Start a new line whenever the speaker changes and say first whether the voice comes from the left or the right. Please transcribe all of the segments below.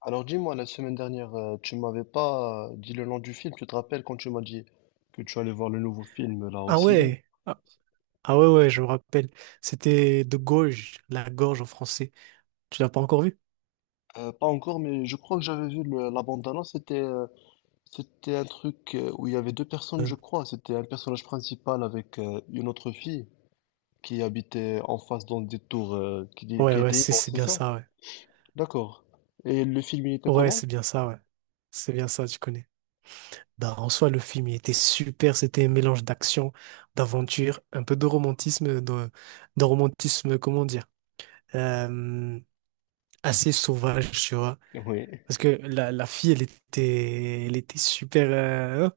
left: Alors dis-moi, la semaine dernière, tu m'avais pas dit le nom du film, tu te rappelles quand tu m'as dit que tu allais voir le nouveau film là au
right: Ah
left: ciné?
right: ouais, ah, ah ouais, ouais, je me rappelle. C'était de gorge, la gorge en français. Tu l'as pas encore vu?
left: Pas encore, mais je crois que j'avais vu la bande-annonce, c'était c'était un truc où il y avait deux personnes,
right: Euh,
left: je crois. C'était un personnage principal avec une autre fille qui habitait en face dans des tours qui
right: Ouais, ouais,
left: étaient
right: c'est
left: immenses,
right: c'est
left: c'est
right: bien
left: ça?
right: ça, ouais.
left: D'accord. Et le film, il était
right: Ouais,
left: comment?
right: c'est bien ça, ouais. C'est bien ça, tu connais. Bah, en soi, le film, il était super. C'était un mélange d'action, d'aventure, un peu de romantisme, de romantisme, comment dire, euh, assez sauvage, tu vois.
left: Oui.
right: Parce que la fille, elle était super.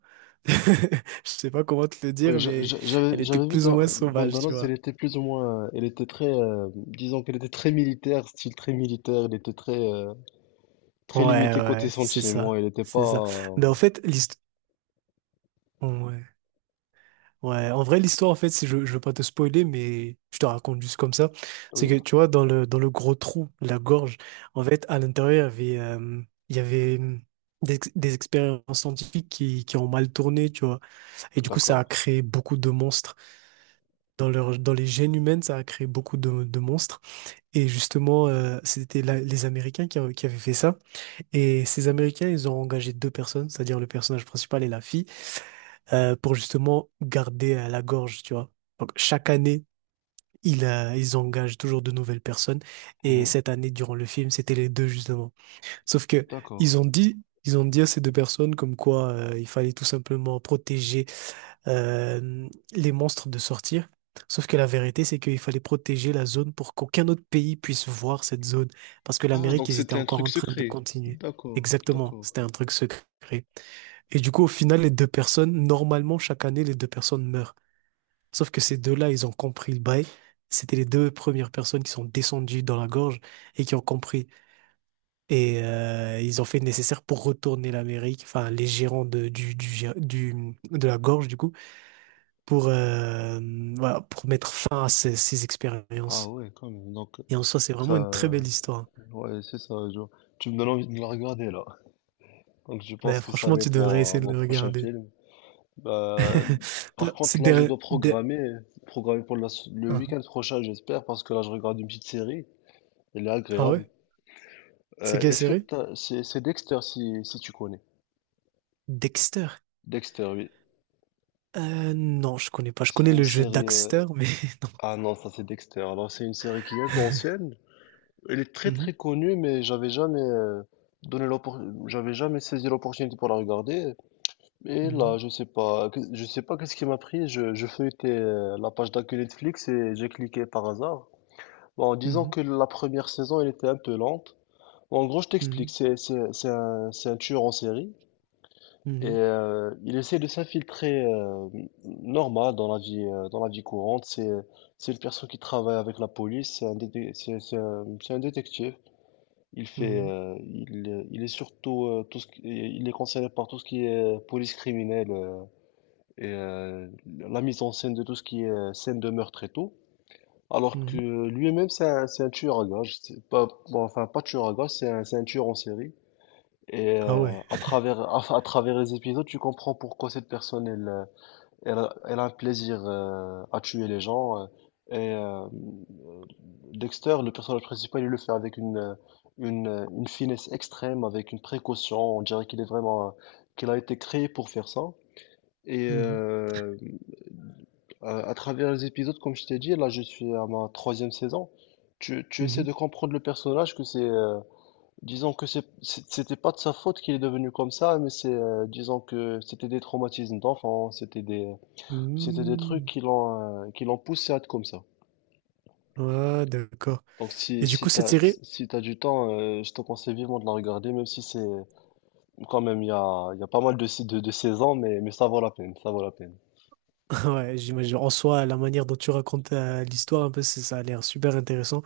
right: Je sais pas comment te le dire,
left: Oui,
right: mais elle était
left: j'avais vu
right: plus ou
left: dans
right: moins sauvage, tu
left: Bandanos, elle
right: vois.
left: était plus ou moins, elle était très, disons qu'elle était très militaire, style très militaire, elle était très, très
right: Ouais,
left: limitée côté
right: ouais, c'est
left: sentiments,
right: ça,
left: elle n'était
right: c'est ça.
left: pas.
right: Mais
left: euh,
right: en fait, l'histoire. Ouais, ouais. En vrai, l'histoire, en fait, si je veux pas te spoiler, mais je te raconte juste comme ça, c'est que,
left: Oui,
right: tu vois, dans le gros trou, la gorge, en fait, à l'intérieur, il y avait des expériences scientifiques qui ont mal tourné, tu vois. Et du coup, ça a
left: d'accord.
right: créé beaucoup de monstres. Dans les gènes humaines, ça a créé beaucoup de monstres. Et justement, c'était les Américains qui avaient fait ça. Et ces Américains, ils ont engagé deux personnes, c'est-à-dire le personnage principal et la fille, pour justement garder à la gorge, tu vois. Donc chaque année, ils engagent toujours de nouvelles personnes. Et
left: Mhm.
right: cette année, durant le film, c'était les deux justement. Sauf que
left: D'accord.
right: ils ont dit à ces deux personnes comme quoi il fallait tout simplement protéger euh, les monstres de sortir. Sauf que la vérité, c'est qu'il fallait protéger la zone pour qu'aucun autre pays puisse voir cette zone. Parce que
left: Ah,
right: l'Amérique,
left: donc
right: ils étaient
left: c'était un
right: encore
left: truc
right: en train de
left: secret.
right: continuer.
left: D'accord,
right: Exactement,
left: d'accord.
right: c'était un truc secret. Et du coup, au final, les deux personnes, normalement, chaque année, les deux personnes meurent. Sauf que ces deux-là, ils ont compris le bail. C'était les deux premières personnes qui sont descendues dans la gorge et qui ont compris. Et ils ont fait le nécessaire pour retourner l'Amérique, enfin, les gérants de, du, gé- du- de la gorge, du coup pour, euh, voilà, pour mettre fin à ces
left: Ah
right: expériences.
left: ouais, quand même. Donc
right: Et en soi, c'est vraiment une très
left: ça,
right: belle histoire.
left: ouais, c'est ça. Tu me donnes envie de la regarder là. Donc je pense
right: Ben,
left: que ça
right: franchement,
left: va
right: tu
left: être
right: devrais
left: mon,
right: essayer de
left: mon
right: le
left: prochain
right: regarder.
left: film. Bah,
right: Toi,
left: par contre,
right: c'est
left: là,
right: des-
left: programmer pour le
right: Ah
left: week-end prochain, j'espère, parce que là, je regarde une petite série. Elle est
right: ah
left: agréable.
right: ouais? C'est quelle série?
left: C'est Dexter, si, si tu connais.
right: Dexter.
left: Dexter, oui.
right: Non, je connais pas. Je
left: C'est
right: connais
left: une
right: le jeu
left: série.
right: Daxter, mais.
left: Ah non, ça, c'est Dexter. Alors, c'est une série qui est un peu ancienne. Elle est très, très
right: Mhm,
left: connue, mais j'avais jamais donné l'oppor- j'avais jamais saisi l'opportunité pour la regarder. Et là, je sais pas, je sais pas qu'est-ce qui m'a pris. Je feuilletais la page d'accueil Netflix et j'ai cliqué par hasard. Bon, disons
right: mhm,
left: que la première saison, elle était un peu lente. Bon, en gros, je t'explique,
right: mhm,
left: c'est un tueur en série et
right: mhm,
left: il essaie de s'infiltrer normal dans la vie courante. C'est une personne qui travaille avec la police, c'est un détective. Il fait
right: mhm,
left: il est surtout il est concerné par tout ce qui est police criminelle et la mise en scène de tout ce qui est scène de meurtre et tout. Alors
right: mhm,
left: que
right: mhm.
left: lui-même, c'est un tueur à gages. C'est pas, bon, enfin, pas tueur à gages, c'est un tueur en série. Et
right: Ah ouais.
left: à travers, à travers les épisodes, tu comprends pourquoi cette personne, elle elle a un plaisir à tuer les gens. Et euh, Dexter, le personnage principal, il le fait avec une finesse extrême, avec une précaution. On dirait qu'il est vraiment, qu'il a été créé pour faire ça. Et
right: Mhm,
left: euh, à travers les épisodes, comme je t'ai dit, là je suis à ma troisième saison. Tu essaies
right: mhm,
left: de comprendre le personnage que c'est, disons que c'était pas de sa faute qu'il est devenu comme ça, mais c'est, disons que c'était des traumatismes d'enfant, c'était des trucs
right: mhm.
left: qui l'ont poussé à être comme ça.
right: Ah, d'accord.
left: Donc si,
right: Et du coup, cette série.
left: si t'as du temps, je te conseille vivement de la regarder, même si c'est, quand même, il y a pas mal de, de saisons, mais ça vaut la peine, ça vaut la peine.
right: Ouais, j'imagine. En soi, la manière dont tu racontes l'histoire, un peu, ça a l'air super intéressant.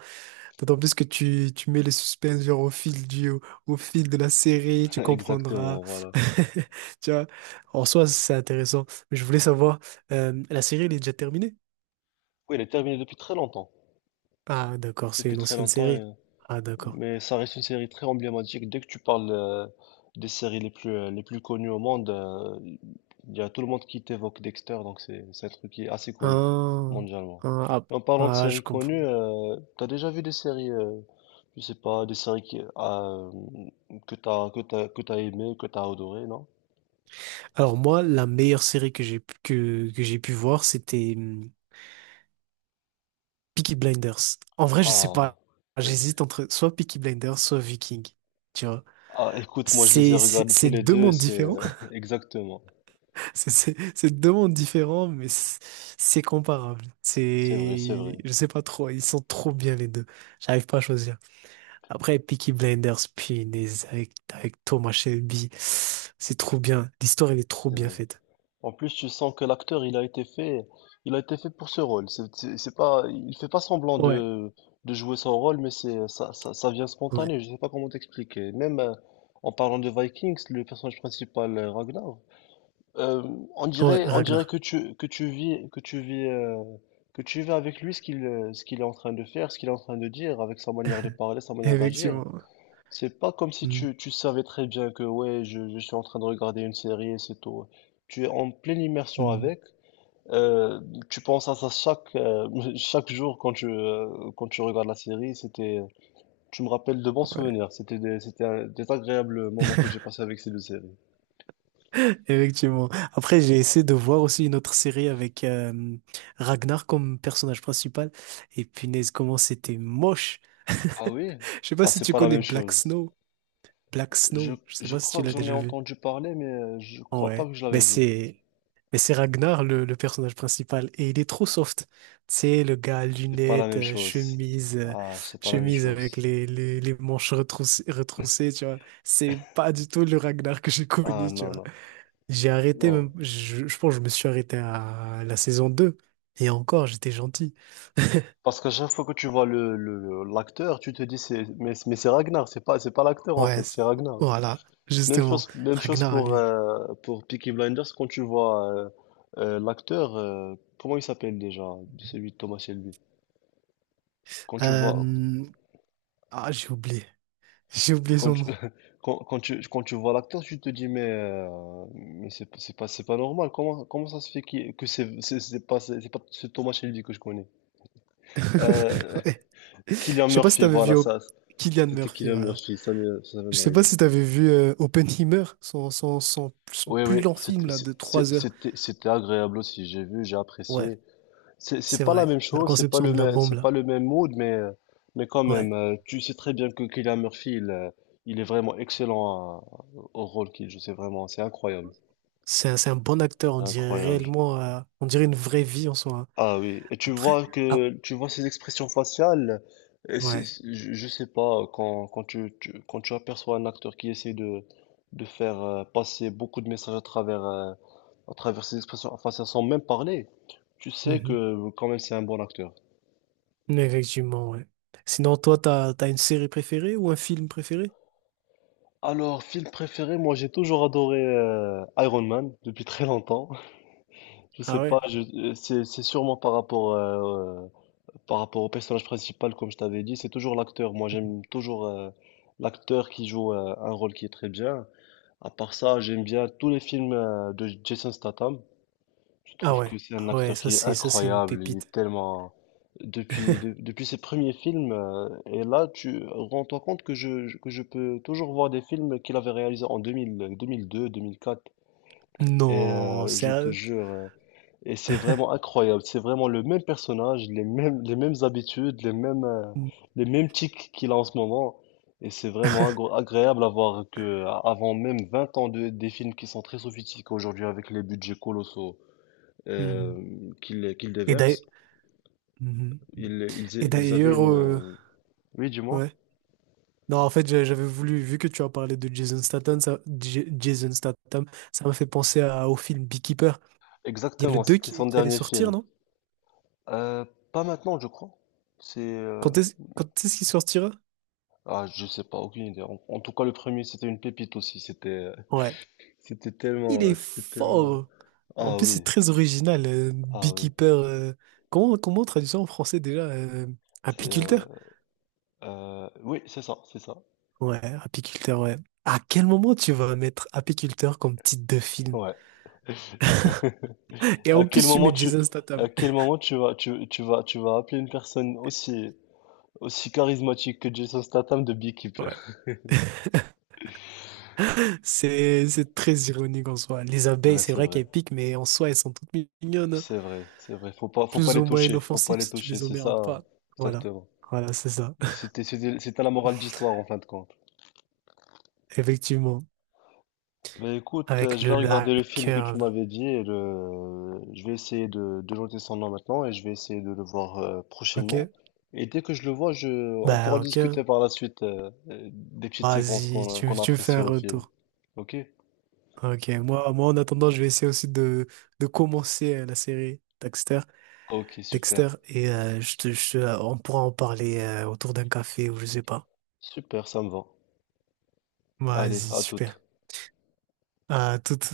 right: D'autant plus que tu mets le suspense genre au fil du, au fil de la série, tu comprendras.
left: Exactement, voilà.
right: Tu vois, en soi, c'est intéressant. Mais je voulais savoir, la série, elle est déjà terminée?
left: Oui, elle est terminée depuis très longtemps,
right: Ah, d'accord, c'est
left: depuis
right: une
left: très
right: ancienne
left: longtemps.
right: série.
left: et-
right: Ah, d'accord.
left: Mais ça reste une série très emblématique. Dès que tu parles des séries les plus connues au monde, il y a tout le monde qui t'évoque Dexter, donc c'est un truc qui est assez connu
right: Ah,
left: mondialement.
right: ah, ah,
left: Et en parlant de
right: ah, je
left: séries
right: comprends.
left: connues, t'as déjà vu des séries, je sais pas, des séries qui, ah, que t'as que t'as que t'as aimé, que t'as adoré, non?
right: Alors moi, la meilleure série que j'ai pu voir, c'était Peaky Blinders. En vrai, je sais
left: Ah,
right: pas.
left: oui.
right: J'hésite entre soit Peaky Blinders, soit Viking. Tu vois.
left: Ah, écoute, moi je les ai regardés tous
right: C'est
left: les
right: deux
left: deux, et
right: mondes
left: c'est
right: différents.
left: exactement.
right: C'est deux mondes différents, mais c'est comparable.
left: C'est vrai, c'est
right: C'est.
left: vrai,
right: Je sais pas trop. Ils sont trop bien les deux. J'arrive pas à choisir. Après, Peaky Blinders, punaise, avec Thomas Shelby. C'est trop bien. L'histoire, elle est trop
left: c'est
right: bien
left: vrai.
right: faite.
left: En plus, tu sens que l'acteur, il a été fait, il a été fait pour ce rôle. C'est pas, il fait pas semblant
right: Ouais.
left: de jouer son rôle, mais c'est, ça vient
right: Ouais.
left: spontané. Je sais pas comment t'expliquer. Même en parlant de Vikings, le personnage principal, Ragnar, euh,
right: Ouais,
left: on dirait que
right: Ragnar.
left: tu vis, que tu vis avec lui ce qu'il est en train de faire, ce qu'il est en train de dire, avec sa manière de parler, sa manière d'agir.
right: Effectivement.
left: C'est pas comme si
right: Mm,
left: tu, tu savais très bien que ouais, je suis en train de regarder une série et c'est tout. Tu es en pleine immersion
right: mm,
left: avec. euh, Tu penses à ça chaque, chaque jour quand tu regardes la série. C'était, tu me rappelles de bons souvenirs.
right: ouais.
left: C'était des, c'était un- Des agréables moments que j'ai passés avec ces deux séries.
right: Effectivement. Après, j'ai essayé de voir aussi une autre série avec Ragnar comme personnage principal. Et punaise, comment c'était moche.
left: Ah oui?
right: Je sais pas
left: Ah,
right: si
left: c'est
right: tu
left: pas la
right: connais
left: même
right: Black
left: chose.
right: Snow. Black
left: Je,
right: Snow, je sais
left: je
right: pas si tu
left: crois que
right: l'as
left: j'en ai
right: déjà vu.
left: entendu parler, mais je crois pas
right: Ouais.
left: que je
right: Mais
left: l'avais vu.
right: c'est mais c'est Ragnar le personnage principal et il est trop soft. Tu sais, le gars à
left: C'est pas la
right: lunettes,
left: même chose.
right: chemise, euh,
left: Ah, c'est pas la même
right: chemise avec
left: chose.
right: les manches retroussées, tu vois. C'est pas du tout le Ragnar que j'ai
left: Ah
right: connu,
left: non, non.
right: j'ai arrêté,
left: Non.
right: je pense que je me suis arrêté à la saison 2. Et encore, j'étais gentil.
left: Parce qu'à chaque fois que tu vois l'acteur, tu te dis c'est mais c'est Ragnar, c'est pas l'acteur en
right: Ouais,
left: fait, c'est Ragnar.
right: voilà, justement.
left: Même chose
right: Ragnar, lui.
left: pour Peaky Blinders quand tu vois l'acteur comment il s'appelle déjà celui de Thomas Shelby. Quand tu vois
right: Euh, Ah, j'ai oublié. J'ai oublié
left: quand
right: son
left: tu
right: nom.
left: quand tu vois l'acteur, tu te dis mais c'est pas normal. Comment ça se fait qu'il- que c'est pas ce Thomas Shelby que je connais. Euh,
right: Ouais.
left: Cillian
right: Je sais pas si
left: Murphy,
right: t'avais vu
left: voilà
right: Op-
left: ça.
right: Cillian
left: C'était
right: Murphy,
left: Cillian
right: voilà.
left: Murphy, ça
right: Je
left: m'est
right: sais pas
left: arrivé.
right: si t'avais vu Oppenheimer, son
left: Oui,
right: plus
left: oui,
right: long film,
left: c'était
right: là, de
left: c'est-
right: 3 heures.
left: c'était- c'était agréable aussi. J'ai vu, j'ai
right: Ouais,
left: apprécié. C'est
right: c'est
left: pas la
right: vrai.
left: même
right: La
left: chose, c'est pas
right: conception
left: le
right: de la
left: même,
right: bombe,
left: c'est pas
right: là.
left: le même mood, mais quand
right: Ouais.
left: même, tu sais très bien que Cillian Murphy, il est vraiment excellent au rôle qu'il joue. C'est vraiment, c'est incroyable,
right: C'est un bon acteur, on dirait
left: incroyable.
right: réellement, on dirait une vraie vie en soi.
left: Ah oui, et
right: Après, ah,
left: tu vois ses expressions faciales. Et
right: ouais.
left: je sais pas quand tu aperçois un acteur qui essaie de faire passer beaucoup de messages à travers ses expressions faciales sans même parler. Tu sais
right: Mhm.
left: que quand même c'est un bon acteur.
right: Effectivement, ouais. Sinon, toi, t'as, une série préférée ou un film préféré?
left: Alors, film préféré, moi j'ai toujours adoré Iron Man depuis très longtemps. Je sais
right: Ah ouais?
left: pas, c'est sûrement par rapport au personnage principal comme je t'avais dit, c'est toujours l'acteur. Moi
right: Mhm.
left: j'aime toujours l'acteur qui joue un rôle qui est très bien. À part ça, j'aime bien tous les films de Jason Statham. Je
right: Ah
left: trouve que
right: ouais.
left: c'est un
right: Ah ouais,
left: acteur
right: ça
left: qui est
right: c'est ça c'est une
left: incroyable. Il est
right: pépite.
left: tellement. Depuis, depuis ses premiers films, et là, tu rends-toi compte que que je peux toujours voir des films qu'il avait réalisés en 2000, 2002, 2004. Et
right: Non,
left: je te
right: sérieux?
left: jure, et c'est vraiment incroyable. C'est vraiment le même personnage, les mêmes habitudes,
right: Mhm.
left: les mêmes tics qu'il a en ce moment. Et c'est vraiment agréable à voir que, avant même 20 ans de, des films qui sont très sophistiqués aujourd'hui avec les budgets colossaux
right: Mhm.
left: qu'il
right: Et d'ailleurs.
left: déverse.
right: Mhm. Et
left: Ils avaient
right: d'ailleurs,
left: une... euh, Oui, du moins.
right: ouais. Non, en fait, j'avais voulu, vu que tu as parlé de Jason Statham, ça, Jason Statham, ça m'a fait penser au film Beekeeper. Il y a le
left: Exactement,
right: 2
left: c'était
right: qui,
left: son
right: qui allait
left: dernier
right: sortir,
left: film.
right: non?
left: Euh, pas maintenant, je crois. C'est... euh,
right: Quand est-ce qu'il sortira?
left: Ah, je sais pas, aucune idée. En, en tout cas, le premier, c'était une pépite aussi.
right: Ouais. Il est
left: C'était tellement...
right: fort. En
left: Ah
right: plus, c'est
left: oui,
right: très original.
left: ah oui.
right: Beekeeper. Comment on traduit ça en français déjà?
left: C'est... euh,
right: Apiculteur?
left: Oui, c'est ça, c'est ça.
right: Ouais, apiculteur, ouais. À quel moment tu vas mettre apiculteur comme titre de film?
left: Ouais.
right: Et en
left: À quel
right: plus, tu
left: moment
right: mets
left: tu,
right: Jason Statham.
left: à quel moment tu vas appeler une personne aussi, aussi charismatique que Jason Statham de Beekeeper?
right: Ouais. C'est très ironique en soi. Les abeilles,
left: Ouais,
right: c'est
left: c'est
right: vrai
left: vrai.
right: qu'elles piquent, mais en soi, elles sont toutes mignonnes, hein.
left: C'est vrai, c'est vrai. Faut pas
right: Plus
left: les
right: ou moins
left: toucher. Faut pas
right: inoffensives
left: les
right: si tu
left: toucher.
right: les
left: C'est
right: emmerdes
left: ça,
right: pas. Voilà.
left: exactement.
right: Voilà, c'est ça.
left: Et c'était, c'était, c'était la morale d'histoire en fin de compte.
right: Effectivement.
left: Mais écoute,
right: Avec
left: je vais
right: le
left: regarder le film que
right: hacker,
left: tu
right: là.
left: m'avais dit et le... je vais essayer de noter son nom maintenant et je vais essayer de le voir prochainement.
right: Ok?
left: Et dès que je le vois, je... on pourra
right: Bah,
left: discuter
right: ok.
left: par la suite des petites séquences
right: Vas-y,
left: qu'on a
right: tu me fais
left: appréciées
right: un
left: au film.
right: retour.
left: Ok?
right: Ok, moi en attendant, je vais essayer aussi de commencer la série Dexter,
left: Ok, super.
right: Dexter, et on pourra en parler autour d'un café ou je sais pas.
left: Super, ça me va. Allez,
right: Vas-y,
left: à
right: super.
left: toute.
right: À toute.